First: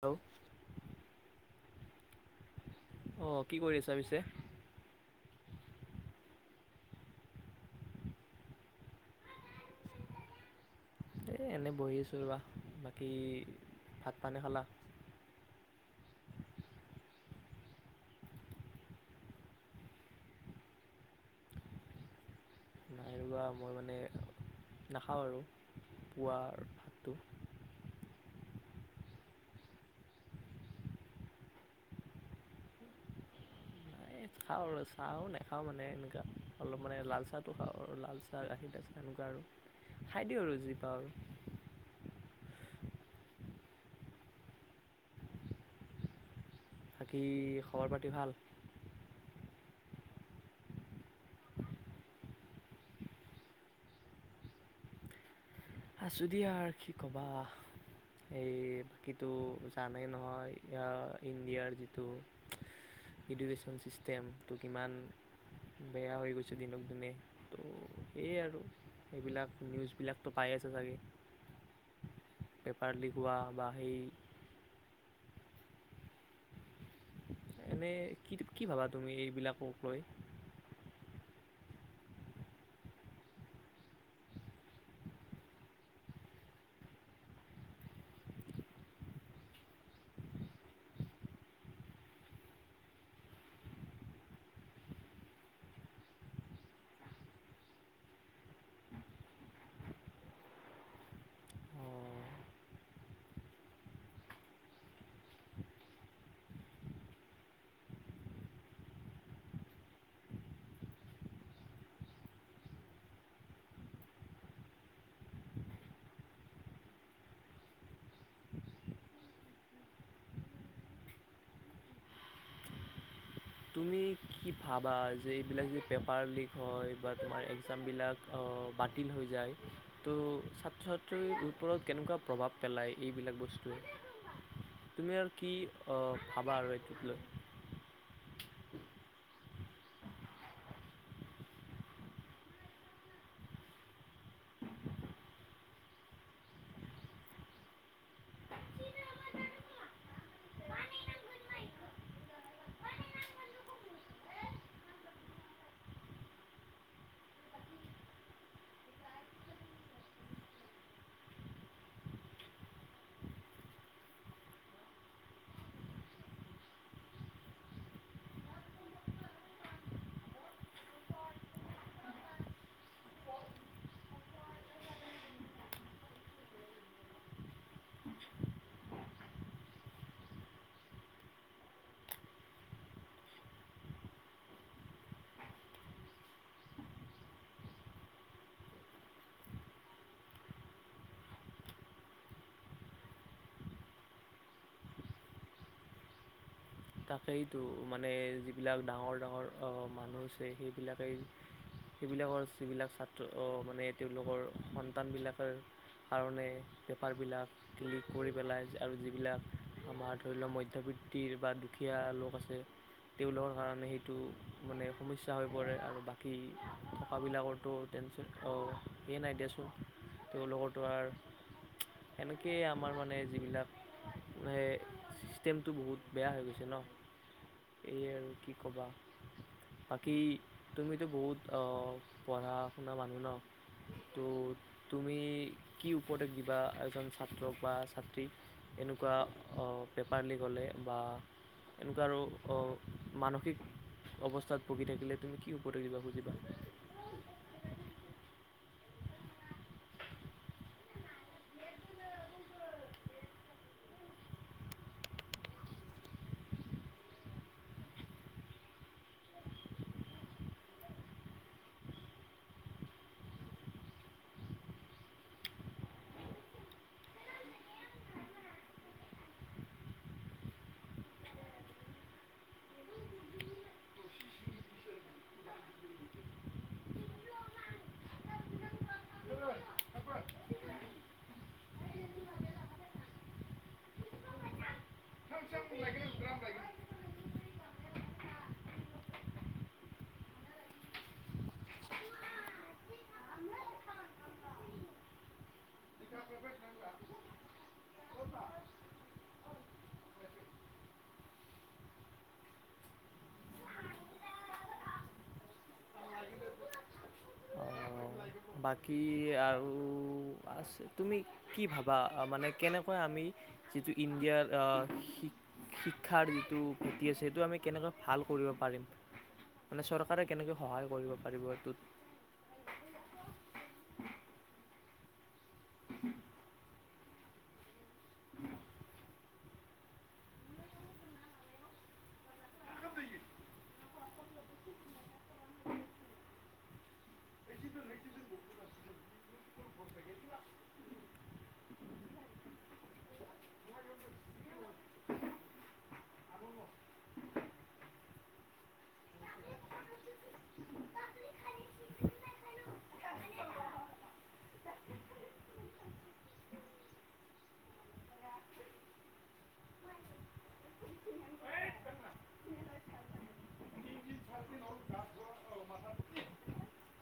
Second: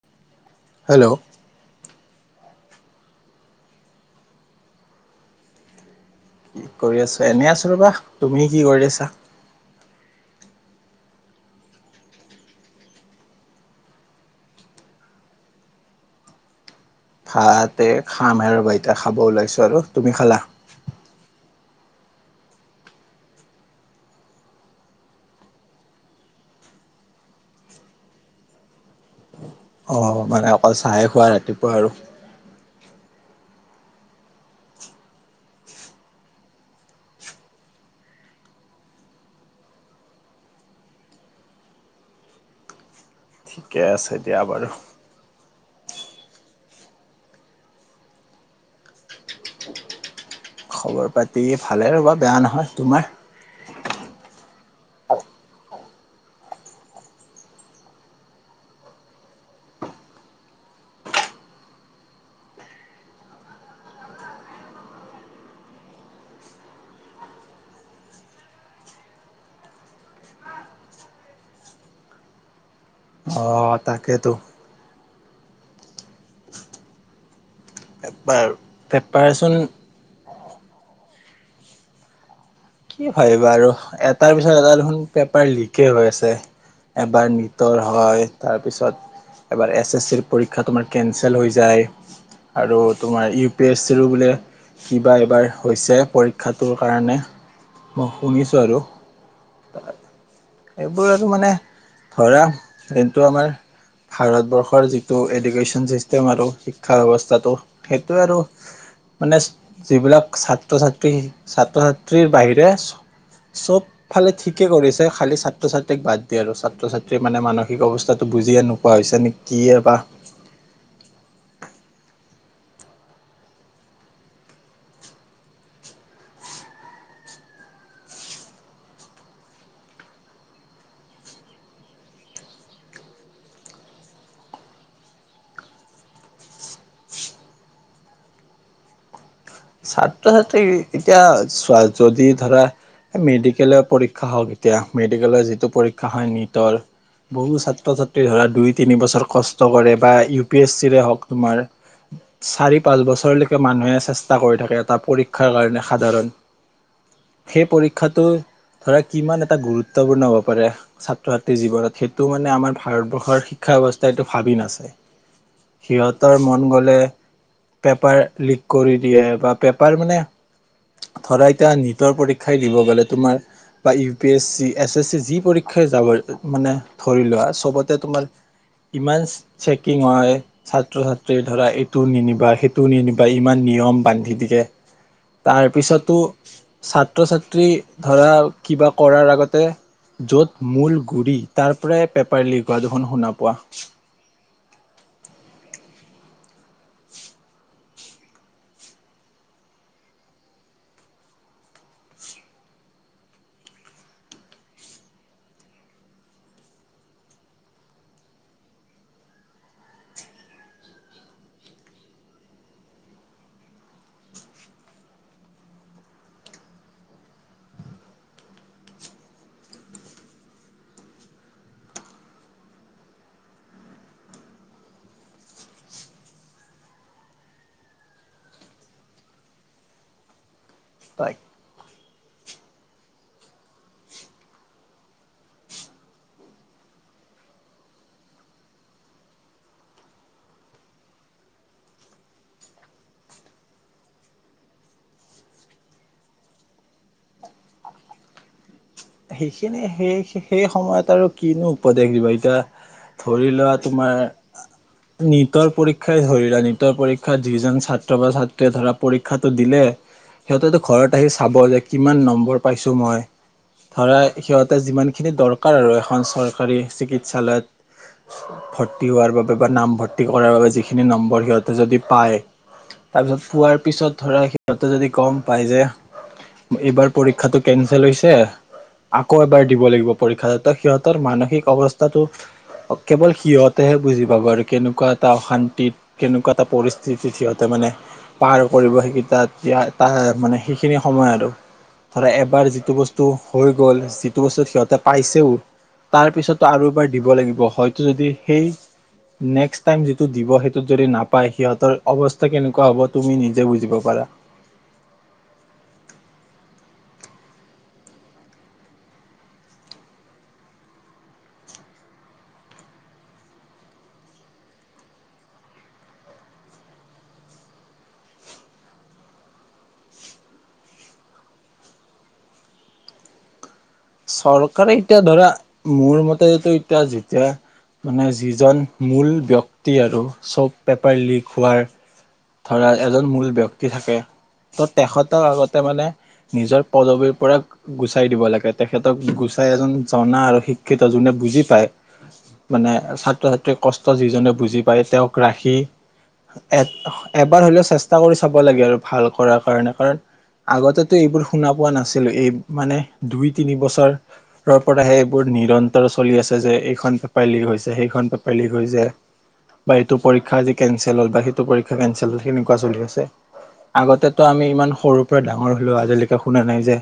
Hello. Hello. অহ, কি কৰি আছা পিছে? কি কৰি আছো, এনে আছো ৰ'বা, তুমি কি কৰি আছা? এই এনেই বহি আছোঁ ৰ'বা, বাকী ভাত পানী খালা? ভাত, এ, খাম হে ৰ'বা এতিয়া খাব ওলাইছোঁ আৰু তুমি খালা? নাই ৰ'বা মই মানে নাখাওঁ আৰু পোৱাৰ ভাতটো। অ', মানে অকল চাহে খোৱা ৰাতিপুৱা আৰু। এই খাওঁ আৰু চাওঁ নাখাওঁ মানে এনেকুৱা অলপ মানে লাল চাহটো খাওঁ আৰু লাল চাহ গাখীৰ দিয়া চাহ এনেকুৱা আৰু খাই দিওঁ আৰু যি পাওঁ আৰু। ঠিকে আছে দিয়া বাৰু। বাকী খবৰ পাতি ভাল? খবৰ পাতি ভালে ৰ'বা, বেয়া নহয়। তোমাৰ? আছো দিয়া আৰ কি ক'বা এই বাকীটো জানেই নহয় এতিয়া ইণ্ডিয়াৰ যিটো এডুকেশ্যন ছিষ্টেম টো কিমান বেয়া হৈ গৈছে দিনক দিনে ত' সেয়েই আৰু এইবিলাক নিউজবিলাকতো পাই আছা চাগে, পেপাৰ লিক হোৱা। বা অ', সেই তাকেতো। [inaudible] এনেই কি, পেপাৰ কি ভাবা তুমি পেপাৰচোন এইবিলাকক লৈ? কি ভাবিবা আৰু এটাৰ পিছত এটা দেখোন পেপাৰ লিকেই হৈ আছে এবাৰ নীটৰ হয়, তাৰপিছত এবাৰ এছ এছ চিৰ পৰীক্ষা তোমাৰ কেঞ্চেল হৈ যায় আৰু তোমাৰ ইউ পি এছ চিৰো বোলে কিবা এবাৰ হৈছে পৰীক্ষাটোৰ কাৰণে। মই শুনিছো আৰু এইবোৰ আৰু মানে অ', ধৰা যোনটো আমাৰ ভাৰতবৰ্ষৰ যিটো এডুকেশ্যন চিষ্টেম আৰু শিক্ষা ব্যৱস্থাটো সেইটো আৰু মানে যিবিলাক ছাত্ৰ-ছাত্ৰী, ছাত্ৰ-ছাত্ৰীৰ বাহি ৰে চব ফালে ঠিকে কৰিছে খালি ছাত্ৰ-ছাত্ৰীক বাদ দি আৰু ছাত্ৰ-ছাত্ৰীৰ মানে মানসিক অৱস্থাটো বুজিয়ে নোপোৱা হৈছে নে কি এ বা তুমি কি ভাবা যে, এইবিলাক যে পেপাৰ লিক হয় বা তোমাৰ এক্সামবিলাক অ', বাতিল হৈ যায় ত' ছাত্ৰ ছাত্ৰীৰ ওপৰত কেনেকুৱা প্ৰভাৱ পেলায় এইবিলাক বস্তুই, তুমি আৰু কি ভাবা আৰু এইটোক লৈ? ছাত্ৰ-ছাত্ৰীৰ এতিয়া চোৱা, যদি ধৰা এ, মেডিকেলৰ পৰীক্ষা হওঁক এতিয়া মেডিকেলৰ যিটো পৰীক্ষা হয় নীটৰ, বহু ছাত্ৰ-ছাত্ৰী ধৰা দুই তিনি বছৰ কষ্ট কৰে বা ইউ পি এছ চিৰে হওঁক তোমাৰ চাৰি-পাঁচ বছৰলৈকে মানুহে চেছ টা কৰি থাকে এটা পৰীক্ষাৰ কাৰণে সাধাৰণ সেই পৰীক্ষাটো ধৰা কিমান এটা গুৰুত্বপূৰ্ণ হ'ব পাৰে ছাত্ৰ-ছাত্ৰীৰ জীৱনত সেইটো মানে আমাৰ ভাৰতবৰ্ষৰ শিক্ষা ব্যৱস্থা এইটো ভাবি নাচাই, সিহঁতৰ মন গ'লে পেপাৰ লিক কৰি দিয়ে বা পেপাৰ মানে ধৰা এতিয়া নীটৰ পৰীক্ষাই দিব গ'লে তোমাৰ বা U P S C, S S C যি পৰীক্ষাই যাব মানে ধৰি লোৱা চবতে তোমাৰ ইমান চেকিং হয়, ছাত্ৰ-ছাত্ৰীৰ ধৰা এইটো নিনিবা সেইটো নিনিবা ইমান নিয়ম বান্ধি দিয়ে, তাৰপিছতো ছাত্ৰ-ছাত্ৰী ধৰা কিবা কৰাৰ আগতে য'ত মূল গুৰি তাৰ পৰাই পেপাৰ লিক হোৱা দুখুন শুনা পোৱা। তাকেইতো, মানে যিবিলাক ডাঙৰ, ডাঙৰ অ', মানুহ আছে সেইবিলাকেই সেইবিলাকৰ যিবিলাক ছাত্ৰ মানে তেওঁলোকৰ সন্তানবিলাকৰ কাৰণে পেপাৰবিলাক ক্লিক কৰি পেলাই আৰু যিবিলাক আমাৰ ধৰি লওক মধ্যবৃত্তিৰ বা দুখীয়া লোক আছে তেওঁলোকৰ কাৰণে সেইটো মানে সমস্যা হৈ পৰে আৰু বাকী টকাবিলাকৰতো টেনচন অ', স নাই দিয়াচোন তেওঁলোকৰটোো আৰু এনেকয় আমাৰ মানে যিবিলাক ছিষ্টেমটো বহুত বেয়া হৈ গৈছে। ন' এই আৰু কি ক'বা বাকী তুমিতো বহুত অ', পঢ়া শুনা মানুহ ন' ত' তুমি কি উপদেশ দিবা এজন ছাত্ৰক বা ছাত্ৰীক এনেকুৱা অ', পেপাৰ লিক হ'লে বা এনেকুৱা আৰু মানসিক অৱস্থাত ভুগি থাকিলে তুমি কি উপদেশ খুজিবা? সেইখিনি সেই সেই সময়ত আৰু কিনো উপদেশ দিবা, এতিয়া ধৰি লোৱা তোমাৰ নিটৰ পৰীক্ষাই ধৰিলোৱা নীটৰ পৰীক্ষাত যিজন ছাত্ৰ বা ছাত্ৰীয়ে ধৰা পৰীক্ষাটো দিলে সিহঁতেতো ঘৰত আহি চাব যে কিমান নম্বৰ পাইছো মই। ধৰা, সিহঁতে যিমানখিনি দৰকাৰ আৰু এখন চৰকাৰী চিকিৎসালয়ত ভৰ্তি হোৱাৰ বাবে বা নামভৰ্তি কৰা বাবে যিখিনি নম্বৰ সিহঁতে যদি পায়, তাৰ পিছত পোৱাৰ পিছত, ধৰা, সিহঁতে যদি গম পায় যে এইবাৰ পৰীক্ষাটো কেনচেল হৈছে। আকৌ এবাৰ দিব লাগিব পৰীক্ষা সিহঁতৰ মানসিক অৱস্থাটো কেৱল সিহঁতেহে বুজি পাব আৰু কেনেকুৱা এটা অশান্তিত কেনেকুৱা এটা পৰিস্থিতিত সিহঁতে মানে পাৰ কৰিব সিকিটো যে তাত তাৰ মানে সেইখিনি সময় আৰু ধৰা এবাৰ যিটো বস্তু হৈ গ'ল, যিটো বস্তু সিহঁতে পাইছেও, তাৰ পিছতো আৰু এবাৰ দিব লাগিব। হয়টো যদি সেই নেক্সট টাইম যিটো দিব আৰু সিটোত যদি নাপায়, সিহঁতৰ অৱস্থা কেনেকুৱা হ'ব, তুমি নিজেই বুজিব পাৰা। আহ, বাকী, আৰু আছে, তুমি কি ভাবা মানে কেনেকৈ আমি যিটো ইণ্ডিয়াৰ অ', শিক্ষাৰ যিটো ভেটি আছে, সেইটো আমি কেনেকৈ ভাল কৰিব পাৰিম? মানে, চৰকাৰে কেনেকৈ সহায় কৰিব পাৰিব, সেইটোত? চৰকাৰে এতিয়া ধৰা মোৰ মতেএতিয়া যেতিয়া মানে যিজন মূল ব্যক্তি আৰু চব পেপাৰ লিক হোৱাৰ ধৰা, এজন মূল ব্যক্তি থাকে, ত' তেখতৰ আগতে নিজৰ পদবীৰ পৰা গুচাই দিব লাগে, তেখেতক গুচাই, এজন জনা আৰু শিক্ষিত যোনে বুজি পায়, মানে ছাত্ৰ-ছাত্ৰীৰ কষ্ট যি জনে বুজি পায়, তেওঁক ৰাখি এ এবাৰ হ'লেও চেষ্টা কৰি চাব লাগে, আৰু ভাল কৰাৰ কাৰণে কাৰণ, আগতেটো এইবোৰ শুনা পোৱা নাছিলোঁ মানে, এই দুই-তিনিবছৰৰ পৰাহে এইবোৰ নিৰন্তৰ চলি আছে যে, এইখন পেপাৰ লিক হৈছে, সেইখন পেপাৰ লিক হৈছে, বা এইটো পৰীক্ষা আজি কেনচেল হ'ল, বা সেইটো পৰী কেনচেল সেনেকুৱা চলি আছে। আগতেতো আমি ইমান সৰুৰ পৰা ডাঙৰ হ'লো আজিলৈকে শুনা নাই যে,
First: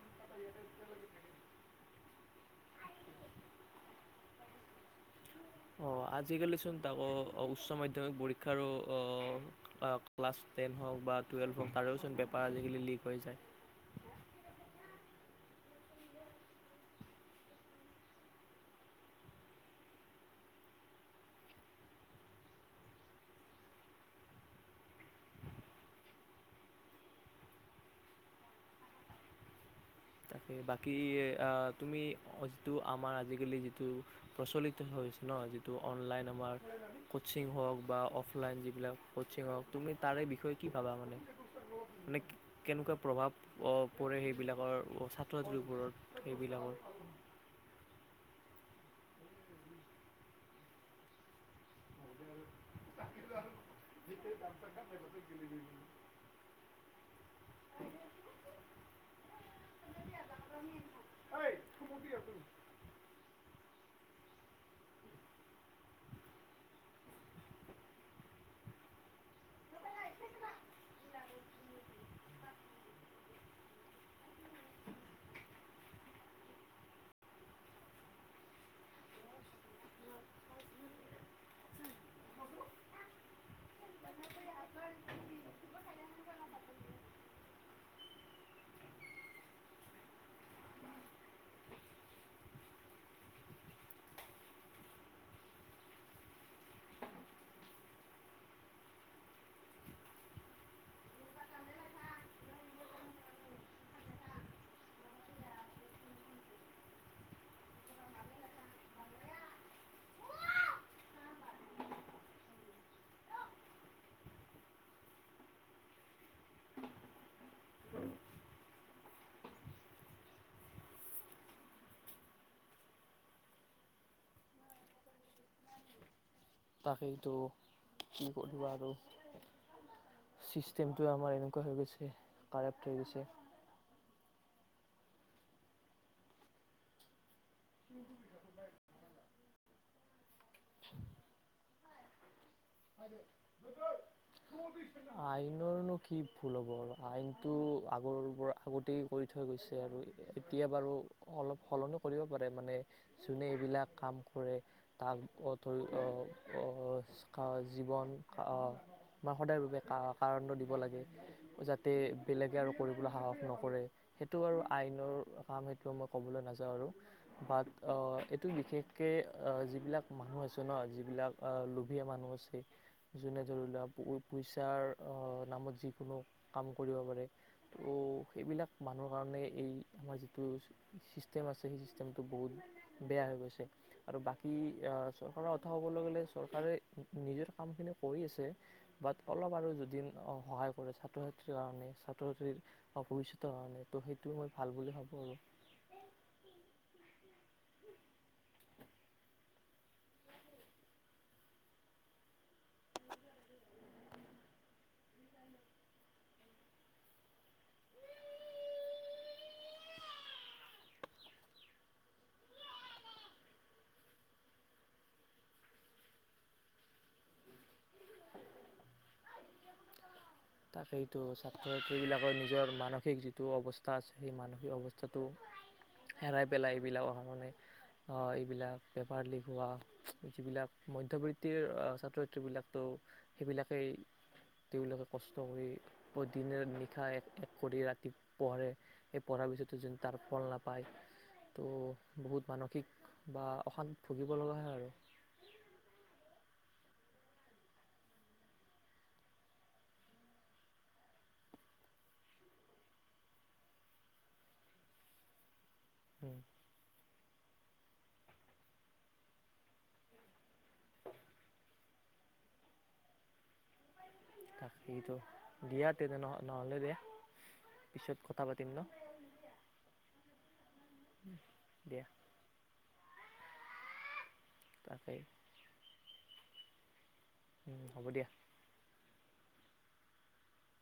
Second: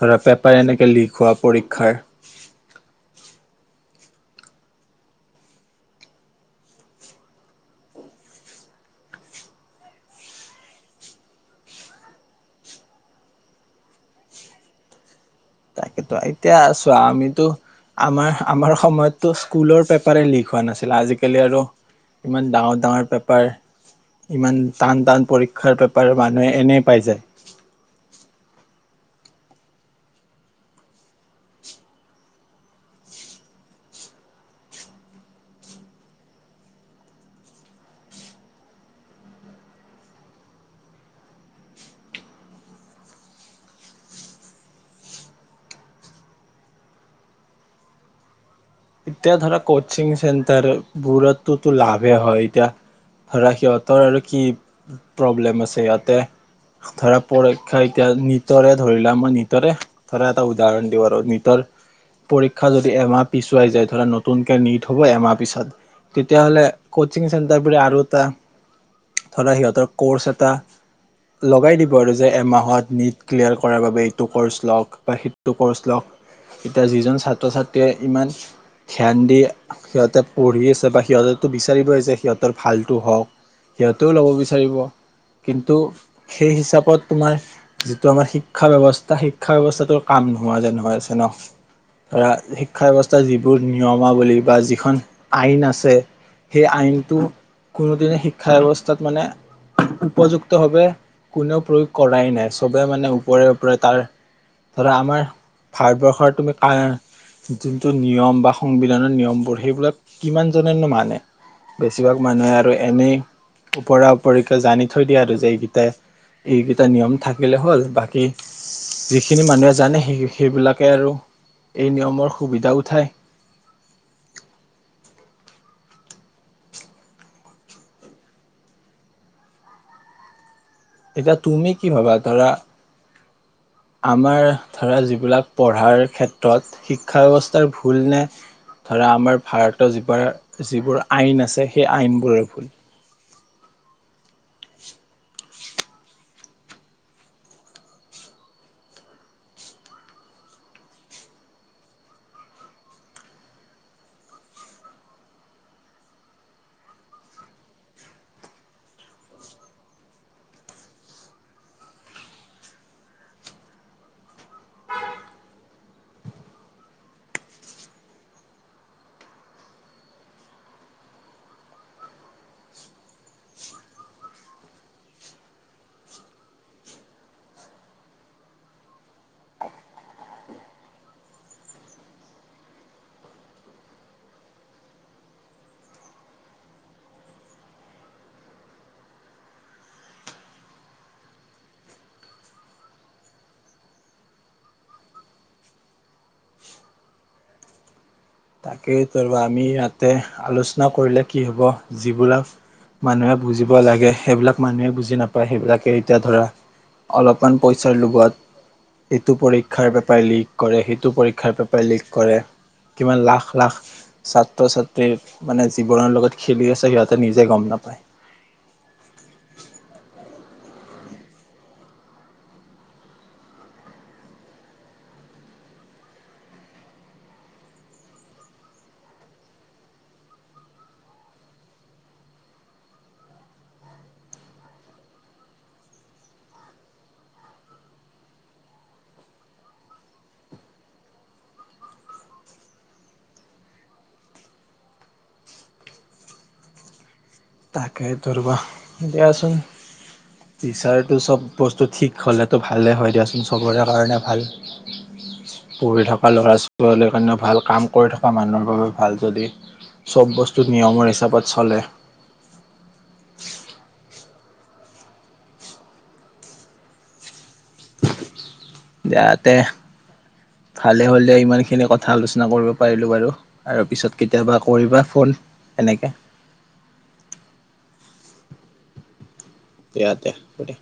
ধৰা, পেপাৰ এনেকে লিক হোৱা বা পৰীক্ষাৰ। অ', আজিকালিচোন তাকো উচ্চ মাধ্যমিক পৰীক্ষাৰো অ', ক্লাছ টেন হওক বা টোৱেলভ হওক তাৰোচোন পেপাৰ আজিকালি লিক হৈ যায়। তাকেতো এতিয়া চোৱা, আমিতো আমাৰ আমাৰ সময়ততো স্কুলৰ পেপাৰে লিক হোৱা নাছিল। আজিকালি আৰু ইমান ডাঙৰ, ডাঙৰ পেপাৰ ইমান টান-টান পৰীক্ষাৰ পেপাৰ মানুহে এনে পাই যায়। হে বাকী, অ', তুমি যিটো আমাৰ আজিকালি যিটো প্ৰচলিত হৈছে ন, যিটো অনলাইন আমাৰ কচিং হওক বা অফলাইন যিবিলাক কচিং হওক, তুমি তাৰে বিষয়ে কি ভাবা? মানে, কেনেকুৱা প্ৰভাৱ পৰে সেইবিলাকৰ ক [unintelligible] পোৰত সেইবিলাকৰ এতিয়া ধৰা, কচিং চেণ্টাৰবোৰটোটো লাভে হয় এতিয়া ধৰা সিহঁতৰ আৰু কি প্ৰব্লেম আছে ইয়াতে হঠাৎ পৰীক্ষা এতিয়া নিতৰে ধৰিলা, মই নিতৰে ধৰা এটা উদাহৰণ দিওঁ। আৰু নিটৰ পৰীক্ষা যদি এমাহ পিছ তিয়াই যায়, ধৰা নতুনকৈ নিট হব এমাহ পিছত তেতিয়াহ'লে কচিং চেণ্টাৰবোৰে আৰু এটা, ধৰা, সিহঁতৰ ক'ৰ্চ এটা লগাই দিব, আৰু ক'ব যে, এমাহত নিট ক্লিয়াৰ কৰাৰ বাবে এইটো ক'ৰ্চ লওক বা সেইটো ক'ৰ্চ লওক। এতিয়া যিজন ছাত্ৰ-ছাত্ৰীয়ে ইমান ধ্যান দি সিহঁতে পঢ়ি আছে, বা সিহঁতেতো বিচাৰিবই যে সিহঁতৰ ভালটো হওক। সিহঁতেও ল'ব বিচাৰিব। কিন্তু সেই হিচাপত, তোমাৰ যিটো আমাৰ শিক্ষা ব্যৱস্থা, শিক্ষা ব্যৱস্থাটোৰ কাম নোহোৱা যেন হৈ আছে ন? ধৰা, শিক্ষা ব্যৱ [unintelligible] যিবোৰ নিয়মাৱলী বা যিখন আইন আছে, সেই আইনটো কোনোদিনেই শিক্ষা ব্যৱস্থাত মানে উপযুক্তভাৱে কোনেও প্ৰয়োগ কৰা নাই। চবেই মানে ওপৰে ওপৰে তাৰ ধৰা, আমাৰ ভাৰতবৰ্ষৰ তুমি কা যোন তো, নিয়ম বা সংবিধানৰ নিয়মবোৰ, সেইবিলাক কিমানজনেনো মানে বেছিভাগ মানুহে আৰু এনেই ওপৰা-ওপৰিকে জানি থৈ দিয়ে আৰু যে এইকেইটা এইকেইটা নিয়ম থাক গিলে হ'ল, বাকী। যিখিনি মানুহে জানে, সেই সেইবিলাকে আৰু এই নিয়মৰ সুবিধা উঠায়। তাকেইতো, কি কৰিবা আৰু, চিচ টীমটোৰ এতিয়া আমাৰ এনেকুৱা তুমি হৈ কি গৈছে, ভাবা ধৰা কাৰেট হৈ গৈছে। আমাৰ ধৰা, যিবিলাক পঢ়াৰ ক্ষেত্ৰত শিক্ষা ব্যৱস্থাৰ ভুল নে? ধৰা, আমাৰ ভাৰতৰ যিবাৰ যিবোৰ আইন আছে, সেই আইনবোৰেই ভুল? আইনৰনো কি ভুল হ'ব আৰু আইনটো আগৰ পৰা আগতেই কৰি থৈ গৈছে আৰু এতিয়া বাৰু অলপ সলনি কৰিব পাৰে মানে যোনে এইবিলাক কাম কৰে তাক অ 'ধৰি অ' অ' কা জীৱন আ মা সদায় ৰূপে কা-কাৰণটো দিব লাগে, যাতে বেলেগে আৰু কৰিবলৈ সাহস নকৰে। সেইটো আৰু আইনৰ কাৰণে ক'বলৈ নাযাওঁ আৰু, বাট অ', বিশেষকৈ অ', যিবিলাক মানুহ আছে ন, যিবিলাক অ লোভীয়া মানুহ আছে, যোনে ধৰি লোৱা পোও পইচাৰ অ নামত যিকোনো কাম কৰিব পাৰে। তো, সেইবিলাক মানুহৰ কাৰণে এই আমাৰ যিটো চিষ্টেম আছে, সেই চিষ্টেমটো বহুত বেয়া হৈ গৈছে। আৰু বাকী, আ', চৰকাৰৰ কথা ক'বলৈ গ'লে, চৰকাৰে নিজৰ কামখিনি কৰি আছে বাট, অলপ আৰু যদি সহায় কৰে ছাত্ৰ-ছাত্ৰীৰ কাৰণে, ছাত্ৰ-ছাত্ৰীৰ ভৱিষ্যতৰ কাৰণে, টো সেইটো মই ভাল বুলি ভাবোঁ আৰু তাকেই কৰবা আমি ইয়াতে আলোচনা কৰিলে কি হ'ব? যিবোলাক মানুহে বুজিব লাগে, সেইবিলাক মানুহেই বুজি নাপায়। সেইবিলাকে এতিয়া, ধৰা, আৰু অকন পইচাৰ লোভত এইটো পৰীক্ষাৰ পেপাৰ লিক কৰে, সেইটো পৰীক্ষাৰ পেপাৰ লিক কৰে। কিমান লাখ লাখ ছাত্ৰ ছাত্ৰীৰ মানে জীৱনৰ লগত খেলি আছে সিহঁতে নিজে গম নাপায়। তাকেইতো, ছাত্ৰ-ত্ৰীবিলাকৰ নিজৰ মানসিক যিটো অৱস্থা আছে, সেই মানসিক অৱস্থাটো হেৰাই পেলাই এইবিলাকৰ কাৰণে অ', এইবিলাক পেপাৰ লিক হোৱা যিবিলাক মধ্যবিত্তিৰ অ ছাত্ৰ-ছাত্ৰী বিলাক ত সেইবিলাকেই তেওঁলোকে কচ কষ্ট কৰি, প দিনে নিশাই এক এক কৰি ৰাতি পঢ়ে। সেই পঢ়াৰ পিছতো জিন তাৰ ফল নাপায়, টো বহুত মানসিক বা অশান্তি ভুগিব লগা হয়। আৰু তাকেই ধৰিবা দিয়াচোন, বিচৰাটো চব বস্তু ঠিক হ'লেতো ভালেই হয় দিয়াচোন, চবৰে কাৰণে ভাল। পঢ়ি থকা উম, ল'ৰা ছোৱালীৰ কাৰণে ভাল। কাম কৰি থকা মানুহৰ ভাল যদি চব বস্তু নিয়মৰ হিচাপত চলে তাকেতো, দিয়া তেনে নহ নহ'লে দিয়া, পিছত কথা পা দে দে ভালে হ'লে ইমানখিনি দিয়া কথা আলোচনা কৰিব পাৰিলো বাৰু আৰু পিছত কেতিয়াবা কৰিবা তাকেই ফোন তেনেকে হ'ব দিয়া ইয়াতে [inaudible]